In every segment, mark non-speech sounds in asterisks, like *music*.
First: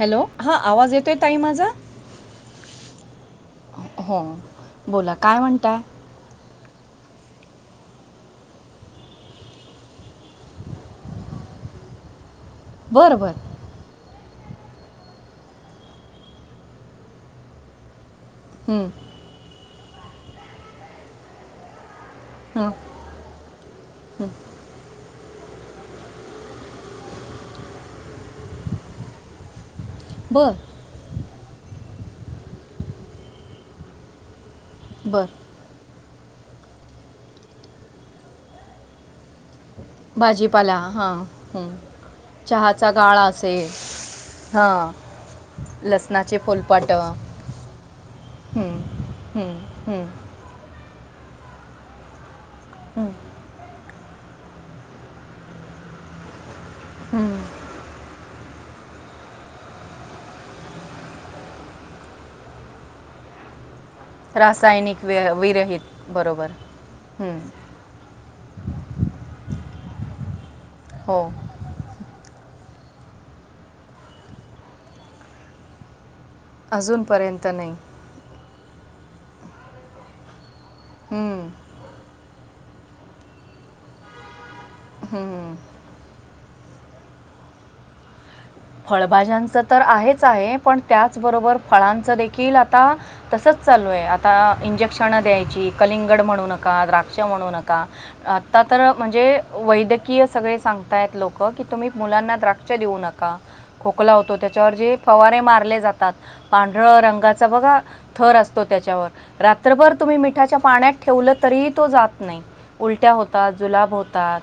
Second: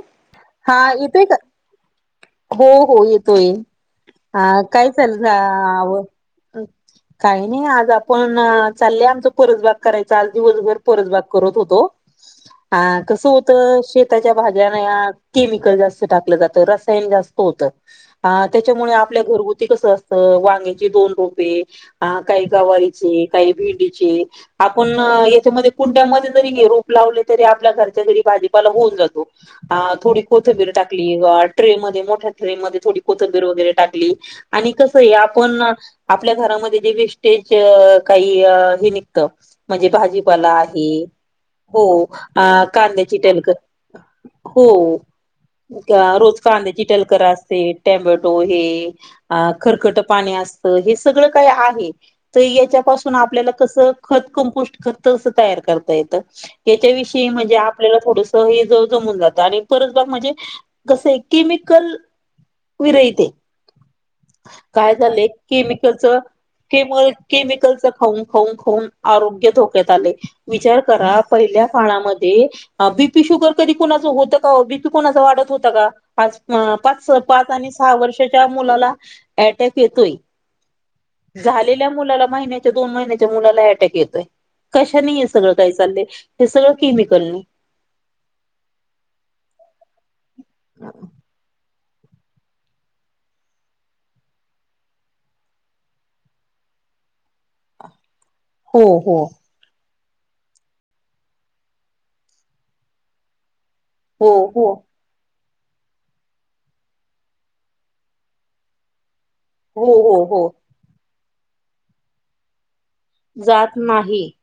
Hello! हा आवाज येतोय ताई माझा? हो हो येतोय. हो अ काय बोला चाल म्हणताय आव काही नाही आज आपण चाललेय आमच परजबाग करायच आज दिवसभर परजबाग करत होतो. हा बरं कस होत शेताच्या भाज्यांना या केमिकल जास्त टाकलं जात रसायन जास्त होत आ बरं त्याच्यामुळे आप ल्या घरगुती कस असत वांगेची दोन रोपे, काही हां गवा रिचे, काही भेंडीचे आपण याच्यामध्ये कुंड्यामध्ये जरी हे रोप लावले तरी आपल्या घरच्या घरी भाजीपाला होऊन जातो. हा. थोडी बरं कोथंबीर टाकली ट्रे मध्ये मोठ्या ट्रे मध्ये थोडी कोथंबीर वगैरे टाकली आणि कस तरी बरं आपण आपल्या घरामध्ये जे वेस्टेज काही हे निघत म्हणजे भाजीपाला आहे हां हं. हो अह चहाचा कांद्याची गाळा टलक असेल हो हां लसणाचे रोज कांद्याची फुलपाटं टलकर असते टॉमेटो हे हं, अह हं, खरखकट हं, पाणी असतं हे सगळं काय आहे. तर हं, याच्यापासून आपल्याला कसं खत कंपोस्ट खत अस तयार करता येतं याच्याविषयी हं. म्हणजे आपल्याला थोडस हे ज जमून जातं आणि परसबाग म्हणजे कसं आहे केमिकल विरहित आहे. काय रासायनिक वे झालंय केमिकलच विरहित बरोबर केम हं, केमिकलचं खाऊन खाऊन खाऊन आरोग्य धोक्यात आलय. विचार करा हो पहिल्या काळामध्ये हा बी पी शुगर कधी कोणाचं होतं का ओ, बी पी कोणाचा वाढत होता का आज अ पाच अजूनपर्यंत पाच आणि नाही सहा वर्षाच्या मुलाला अटॅक येतोय हं, झालेल्या मुलाला महिन्याच्या दोन महिन्याच्या मुलाला अटॅक येतोय. कशाने हे सगळं हं, काही चाललंय? हे सगळं केमिकलने. फळभाज्यांचं तर आहेच आहे पण त्याचबरोबर फळांचं देखील आता तसच चालू आहे. आता इंजेक्शनं द्यायची कलिंगड म्हणू नका, द्राक्ष म्हणू नका आ आता हो तर हो म्हणजे वैद्यकीय सगळे सांगताय आहेत लोकं की तुम्ही मुलांना द्राक्ष देऊ नका खोकला हो होतो हो त्याच्यावर जे फवारे मारले जातात. पांढरं रंगाचा बघा थर असतो त्याच्यावर हो रात्रभर तुम्ही हो हो मिठाच्या पाण्यात ठेवलं तरीही तो जात नाही. उलट्या होतात, जात जुलाब नाही. होतात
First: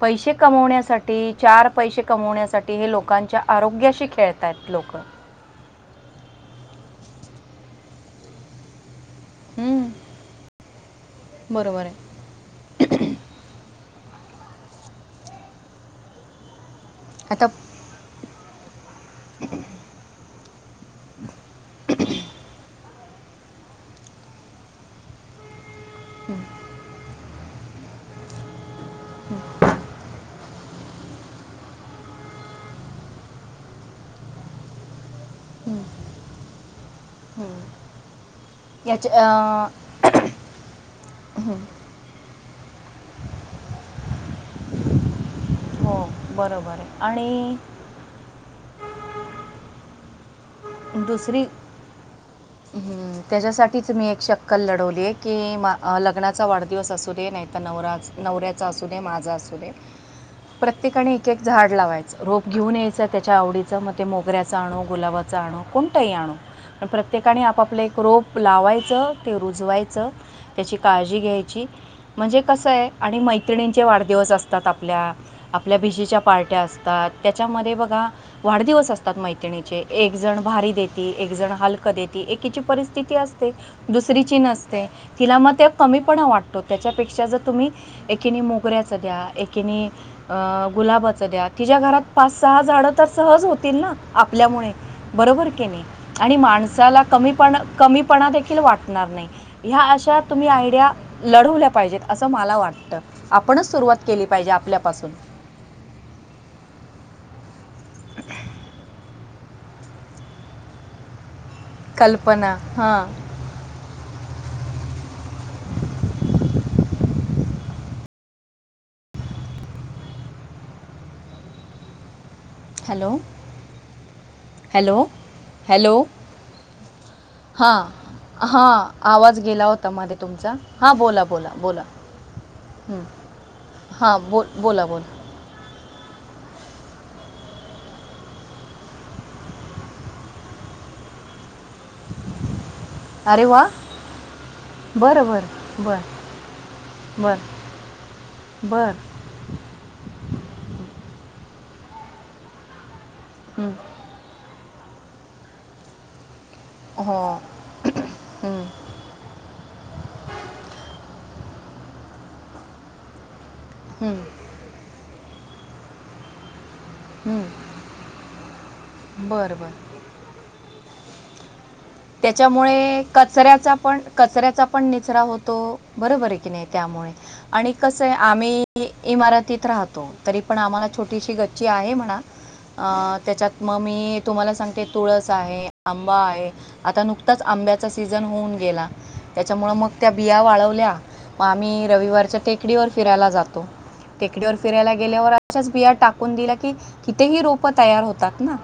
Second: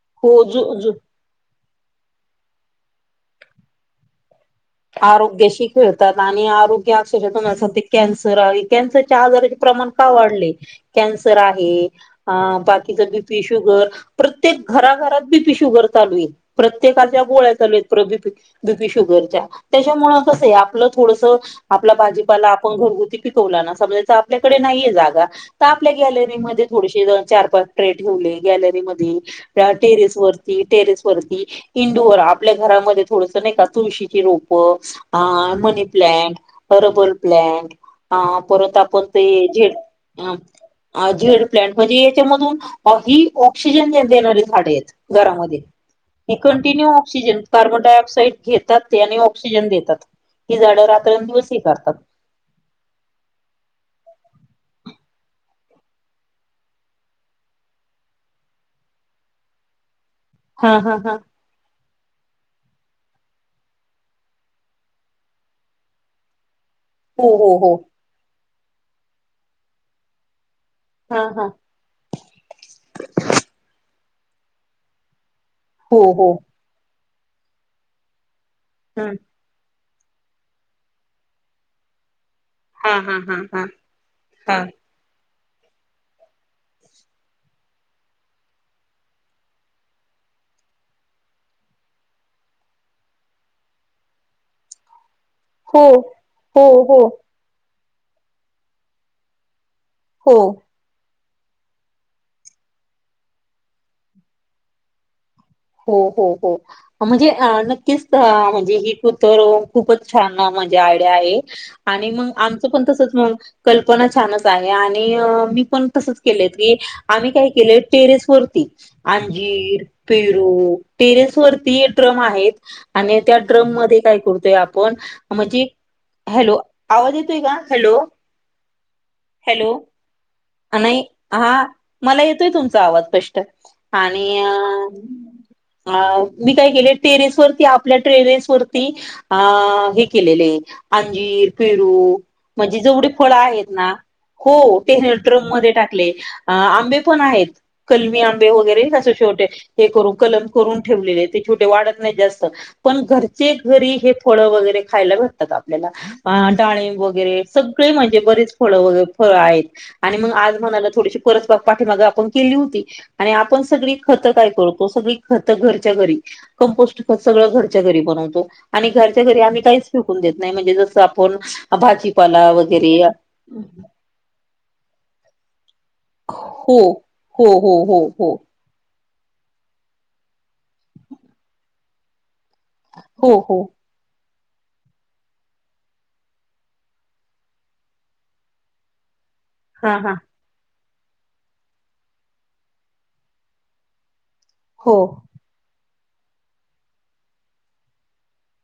पैसे हो जु जु कमवण्यासाठी चार पैसे कमवण्यासाठी हे लोकांच्या आरोग्याशी खेळताहेत लोकं आरोग्याशी खेळतात आणि आरोग्य अक्षरशः तुम्हाला सांगते कॅन्सर आणि कॅन्सरच्या आजाराचे हम्म, प्रमाण का वाढले. कॅन्सर आहे अह बाकीच बी पी शुगर. प्रत्येक घराघरात बी पी शुगर चालू आहे प्रत्येकाच्या आता गोळ्या चालू आहेत प्र बी पी बी पी शुगरच्या त्याच्यामुळे कस आहे आपलं थोडस आपला भाजीपाला आपण घरगुती पिकवला ना समजा आपल्याकडे नाहीये जागा तर आपल्या गॅलरीमध्ये थोडेसे दोन चार पाच ट्रे ठेवले गॅलरी मध्ये किंवा टेरेस वर टेरेस वरती इंडोअर आपल्या घरामध्ये थोडस नाही का तुळशीची रोप अ हम्म. मनी प्लांट हर्बल प्लांट अ परत आपण याच्या ते झेड अं, अ झेड प्लंट म्हणजे याच्यामधून अ ह ऑक्सिजन ज देणारे झाडे आहेत घरामध्ये हो बरोबर कंटिन्यू आहे ऑक्सिजन आणि कार्बन डाय ऑक्साइड घेतात ते आणि ऑक्सिजन देतात ही झाडं दुसरी रात्रंदिवस हे करतात. त्याच्यासाठीच मी एक शक्कल लढवली आहे की मा लग्नाचा वाढदिवस असूदे नाहीतर, आता नवराच नवऱ्याचा असूदे माझा असूदे *unintelligible* हा प्रत्येकाने एक एक झाड लावायचं रोप घेऊन यायचं त्याच्या आवडीचं मग ते मोगऱ्याचा आणो गुलाबाच जाणू कोणतंही आणो पण हो प्रत्येकाने हो हो आपापले एक रोप लावायचं ते रुजवायचं त्याची काळजी हा हा घ्यायची‍, म्हणजे कसं आहे आणि मैत्रिणींचे वाढदिवस असतात आपल्या, आपल्या हो भीजीच्या हो. पार्ट्या असतात त्याच्यामध्ये बघा वाढदिवस हा असतात मैत्रिणी एक जण भारी देती एक जण हलकं देते एकीची परिस्थिती हा हा असते हा दुसरीची हा नसते. तिला मग ते कमीपणा वाटतो त्याच्यापेक्षा जर तुम्ही एकिणी मोगऱ्याच द्या एकीणे अ गुलाबाच द्या तिच्या घरात पाच सहा झाडं तर सहज होतील ना आपल्यामुळे. बरोबर के नाही हो आणि हो हो माणसाला कमी पण कमीपणा देखील वाटणार नाही ह्या अशा हो. तुम्ही आयडिया लढवल्या पाहिजेत असं मला वाटत आपणच सुरुवात केली पाहिजे आपल्यापासून. हो हो हो म्हणजे नक्कीच म्हणजे ही *inaudible* खूपच छान म्हणजे आयडिया आहे. आणि मग कल्पना आमचं पण हां तसंच मग कल्पना छानच आहे आणि मी पण तसचं केलत की आम्ही काय केलंय टेरेस वरती अंजीर पे टेरेस वरती ट्रम आहेत. हॅलो आणि त्या ड्रम मध्ये काय करतोय आपण हॅलो म्हजी हॅलो हॅलो आवाज येतोय का? हां हॅलो हां आवाज गेला हॅलो होता मध्ये तुमचा अ हां नाही बोला बोला हा बोला मला येतोय तुमचा हं. आवाज स्पष्ट. हां आणि बोल अ बोला बोला अ मी काय केलंय टेरेस वरती आपल्या टेरेस वरती अ हे केलेले आहे अंजीर पेरू म्हणजे जेवढे फळ अरे वा आहेत ना हो ते बरं ट्रम मध्ये बरं बरं टाकले आंबे पण आहेत. बरं कलमी आंबे वगैरे बरं असे छोटे हे करून कलम करून ठेवलेले ते छोटे वाढत नाही जास्त पण घरचे हं. घरी हे फळं वगैरे खायला भेटतात आपल्याला डाळींब हो वगैरे सगळी म्हणजे बरेच हं, फळं वगैर फळ आहित आणि मग आज म्हणाला थोडीशी परस पाठीमाग आपण केली होती. आणि आपण सगळी हं, खतं काय करूतो सगळी खतं घरच्या घरी कंपोस्ट हं. सगळं घरच्या घरी बनवतो आणि घरच्या घरी बरं आम्ही बरं काहीच फेकून देत नाही म्हणजे जस आपण भाजीपाला वगैरे त्याच्यामुळे कचऱ्याचा पण कचऱ्याचा पण निचरा होतो बरोबर आहे की नाही हो त्यामुळे हो आणि हो कस हो आहे हो आम्ही इमारतीत राहतो तरी पण आम्हाला छोटीशी गच्ची आहे म्हणा. अ हो त्याच्यात हो मग मी तुम्हाला सांगते तुळस आहे आंबा आहे, आता नुकताच आंब्याचा सीझन होऊन गेला, त्याच्यामूळं मग हा त्या हा बिया वाळवल्या म आम्ही रविवारच्या टेकडीवर फिरायला जातो, टेकडीवर फिरायला हो गेल्यावर आ अशाच बिया टाकून दिल्या की, कितीही रोपं तयार होतात ना.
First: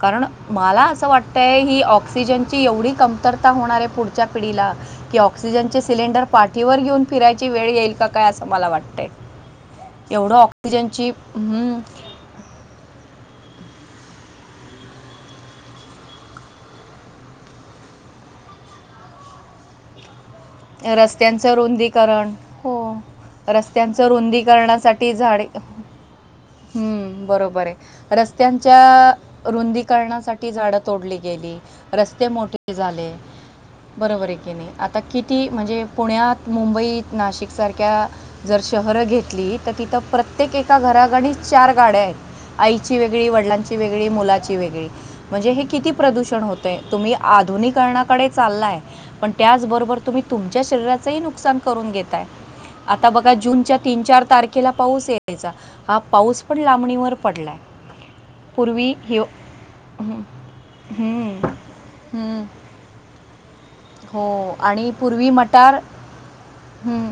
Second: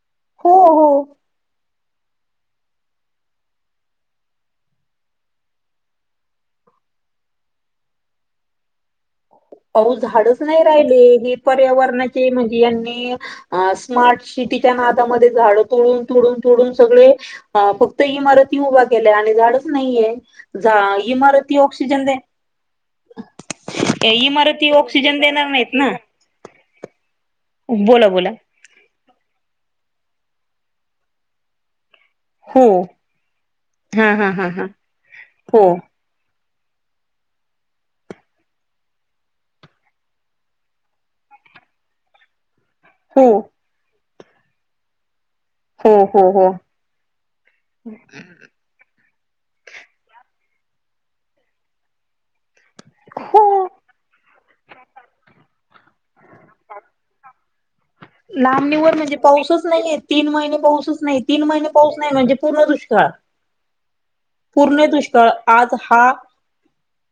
कारण, हो मला हो असं वाटतंय ही ऑक्सिजनची एवढी कमतरता होणार आहे पुढच्या पिढीला कि ऑक्सिजनचे सिलेंडर पाठीवर घेऊन फिरायची वेळ येईल का काय असं मला वाटतंय. पाऊस, एवढं झाडंच नाही राहिले ऑक्सिजनची हे हम्म, पर्यावरणाचे म्हणजे यांनी अ स्मार्ट शिटीच्या नादामधे झाडं तुडून तुडून तुडून सगळे आ फक्त इमारती उभा केल्या आणि झाडंच नाहीये. धा रस्त्यांचं इमारती ऑक्सिजन दे रुंदीकरण हो रस्त्यांचं *unintelligible* इमा तीन रुंदीकरणासाठी ऑक्सिजन झाडे देणार नाहीत ना? त हम्म बरोबर आहे, बोला रस्त्यांनी त्या रुंदीकरणासाठी झाडं तोडली गेली. रस्ते हो मोठे झाले हा बरोबर हा आहे हा की हा नाही, आता किती हो म्हणजे पुण्यात, मुंबईत, नाशिकसारख्या जर शहररं घेतली तर तिथं प्रत्येक एका घरागणिज चार गाड्यायत. आईची वेगळी, हो वडलांची वेगळी, मुलाची वेगळी. म्हणजे हे किती हो हो प्रदूषण हो होतंय, तुम्ही आधुनिकरणाकडेच चाल्लाय, पण त्याच बरोबर तुमी तुमच्या शरीराचंही नुकसान करून घेताय. आता बघा हो जूनच्या तीन चार तारखेला पाऊस येतेचा. हा पाऊस पण लांबणीवर पडलाय. लांबणीवर म्हणजे पाऊसच नाहीयेय, हम्म, तीन महिने पाऊसच नाहीयेय, तीन हम्म, महिने पाऊस नाही म्हणजे हम्म. पूर्ण दुष्काळ. हो पूर्णे आणि दुष्काळ, पूर्वी आज मटार हा हम्म.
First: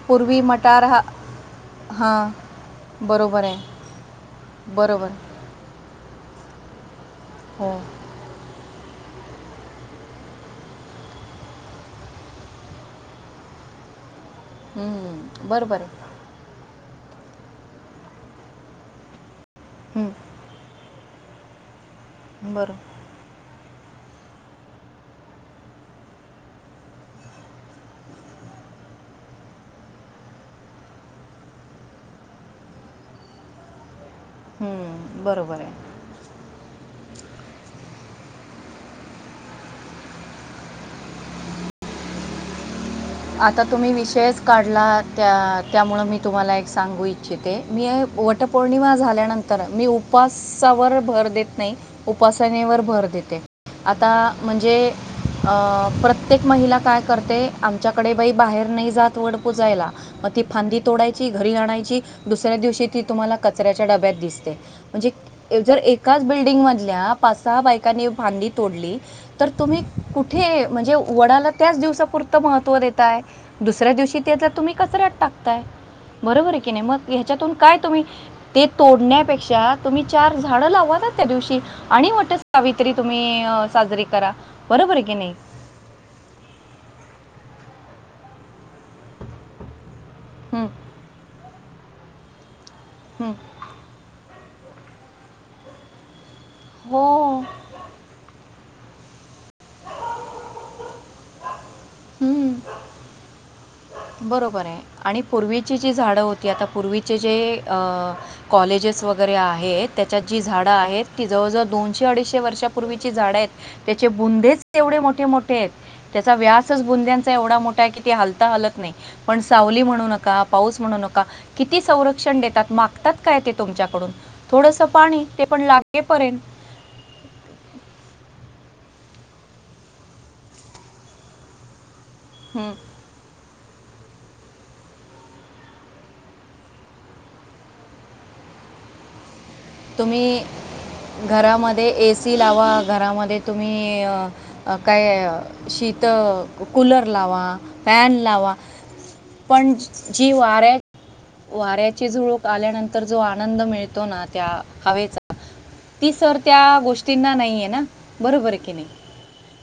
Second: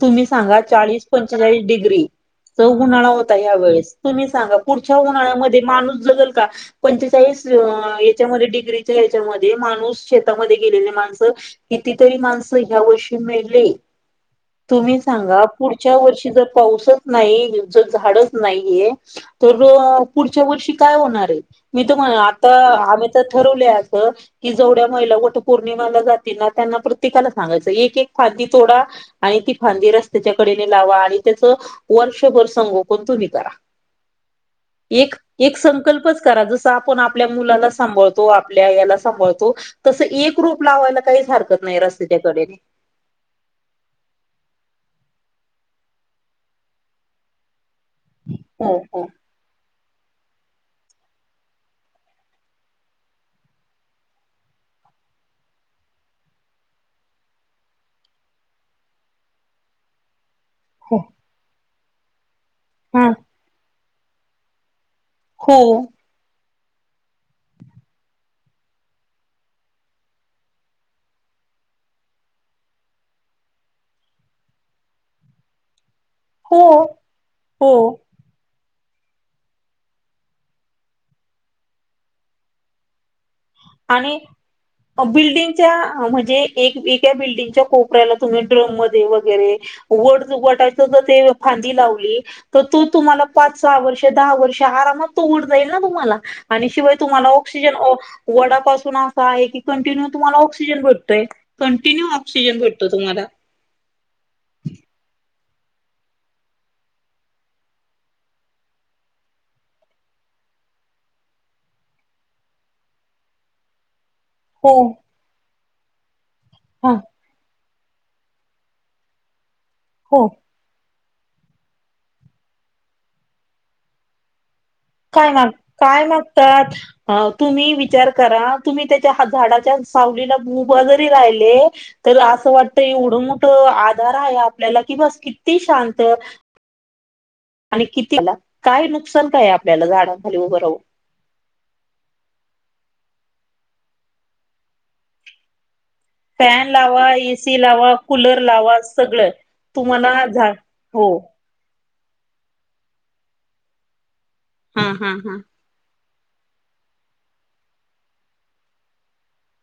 तुम्ही पूर्वी सांगा, मटार हा चाळीस पंचेचाळीस डिग्री हां त उन्हाळ होता बरोबर ह्या आहे वेळेस, तुम्ही सांगा पुढच्या बरोबर उन्हाळ्यामध्ये माणूस जगल का? पंचेचाळीस हो त्यामधे डिग्रीच्या याच्यामध्ये माणूस, शेतामध्ये गेलेले माणसं कितीतरी माणसं ह्या वर्षी मेले. तुम्ही सांगा, बरोबर पुढच्या वर्षी जर पाऊसच नाही, जर झाडंच नाहीये तर, आहे पुढच्या वर्षी काय होणारेय? मी तुम्हाला आता बरं आम्ही तर ठरवल असं कि, जवढ्या महिला वटपौर्णिमाला जातील ना त्यांना प्रत्येकाला सांगायचं, एक एक फांदी तोडा आणि ती फांदी रस्त्याच्या कडेने लावा आणि त्याचं वर्षभर संगोपण तुम्ही करा. एक एक बरोबर आहे संकल्पच करा जसं आपण आपल्या मुलाला सांबाळतो, आपल्या याला सांबाळतो तसं एक रोप लावायला काहीच हरकत नाही रस्तेच्याकडेने. आता तुम्ही विषयच काढला त्या त्यामुळं मी तुम्हाला एक सांगू इच्छिते, मी आहे हो वटपोर्णिमा हो झाल्यानंत तर मी उपस्सावर भर देत नाही, उपासनेवर भर देते. आता म्हणजे अ प्रत्येक महिला काय करते आ आमच्याकडे बाई बाहेर नाही जात वड पूजायला, मग ती फांदी हो. तोडायची, घरी आणायची दुसऱ्या दिवशी ती हा तुम्हाला कचऱ्याच्या डब्यात दिसते, हो म्हणजे जर एक काच बिल्डिंग मधल्या पाच सहा बायकांनी फांदी तोडली तर तुम्ही कुठे, म्हणजे वडाला त्याच दिवसापुरतं महत्व त्व देताय, दुसऱ्या दिवशीे ते त तुम्ही कचऱ्यात टाकताय बरोबर आहे की नाही? हो मग ह्याच्यातून हो काय तुम्ही ते तोडण्यापेक्षा तुम्ही चार झाडं लावा ना त्या दिवशी. आणि वट सावित्री तुम्ही साजरी आणि करा, बरोबर आहे की नाही? म्हणजे एका बिल्डिंगच्या कोपऱ्याला तुम्ही ड्रम मध्ये वगैरे वड हम्म, वटाच जर ते फांदी लावली तर तो तुम्हाला हम्म. पाच सहा वर्ष, दहा वर्ष आरामात तो वड जाईल ना तुम्हाला आणि शिवाय तुम्हाला हो ऑक्सिजन वडापासून असं आहे की कंटिन्यू तुम्हाला ऑक्सिजन भेटतोय. कंटिन्यू हम्म. ऑक्सिजन भेटतो तुम्हाला बरोबर आहे आणि पूर्वीची जी झाडं होती आता पूर्वीचे जे अ कॉलेजेस वगैरे आहेत त्याच्यात जी झाडं आहेत ती जवळजवळ दोनशे, अडीचशे वर्षापूर्वीची झाडं आहेत. त्याचे बुंदेच हो एवढे मोठे मोठे आहेत त्याचा व्यासच हा बुंद्यांचा एवढा मोठा आहे कि हालता हलत नाही पण सावली म्हणू हो नका. पाऊस म्हणूका किती संरक्षण देतात मागतात काय ते तुमच्याकडून थोडस काय माग काय मागतात? हा तुम्ही विचार करा तुम्ही त्याच्या झाडाच्या सावलीला ऊभ जरी राहिले तर असं हं. वाटत एवढं मोठं आधार आहे आपल्याला की बस किती शांत आणि कितीला काय नुकसान काय आपल्याला झाडांखाली तुम्ही उभं राहून घरामध्ये एसी लावा घरामध्ये तुम्ही काय शीतं फॅन कूलर लावा, एसी लावा फॅन कूलर लावा. सगळं पण तुम्हाला जी झाड वाऱ्या हो. वाऱ्याची झुळूक आल्यानंतर जो आनंद मिळतो ना त्या हम्म हम हवेचा ह ती सर त्या गोष्टींना नाही आहे ना बरोबर आहे की नाही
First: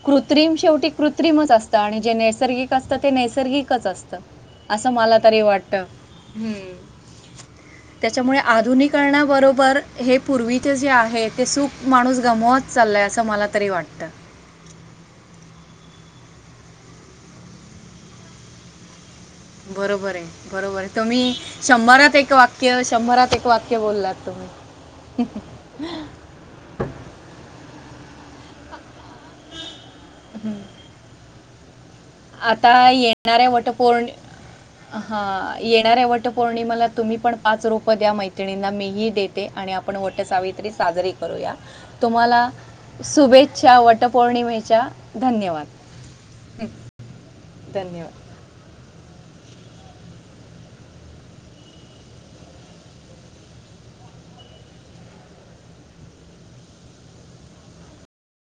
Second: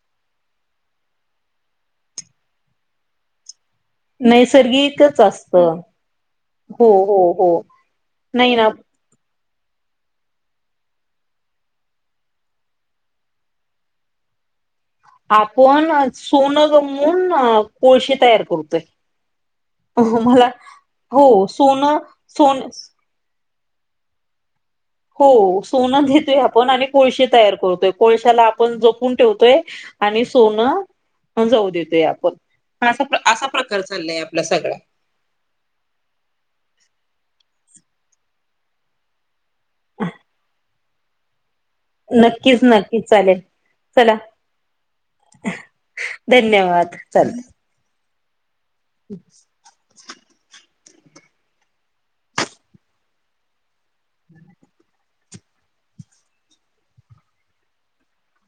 कृत्रिम शेवटी कृत्रिमच असत आणि जे नैसर्गिक असत ते नैसर्गिकच असतं. असं मला नैसर्गिकच तरी वाटत असतं हम्म हो हो हो त्याच्यामुळे नाही ना आधुनिक करणाबरोबर हे पूर्वीचे जे आहे ते सुख माणूस गमवत चाललाय असं मला तरी वाटतं. आपण सोनं गमवून कोळशे तयार करतोय. बरोबर मला आहे बरोबर आहे तुम्ही हो सोनं शंभरात एक सोन वाक्य शंभरात एक वाक्य बोललात. तुम्ही हो सोनं देतोय आपण आणि कोळशीे तयार करतोय कोळश्याला आपण जपून ठेवतोय. आणि सोनं जाऊ देतोय आपण आता असा असा प्रकार चाललाय आपला सगळा हा येणाऱ्या वट पौर्णिमाला तुम्ही पण पाच रोप द्या मैत्रिणींना मी ही देे ते आणि आपण वट सावित्री साजरी करूया. तुम्हाला नक्कीच नक्कीच चालेल शुभेच्छा चला वटपौर्णिमेच्या धन्यवाद धन्यवाद चालेल धन्यवाद *inaudible*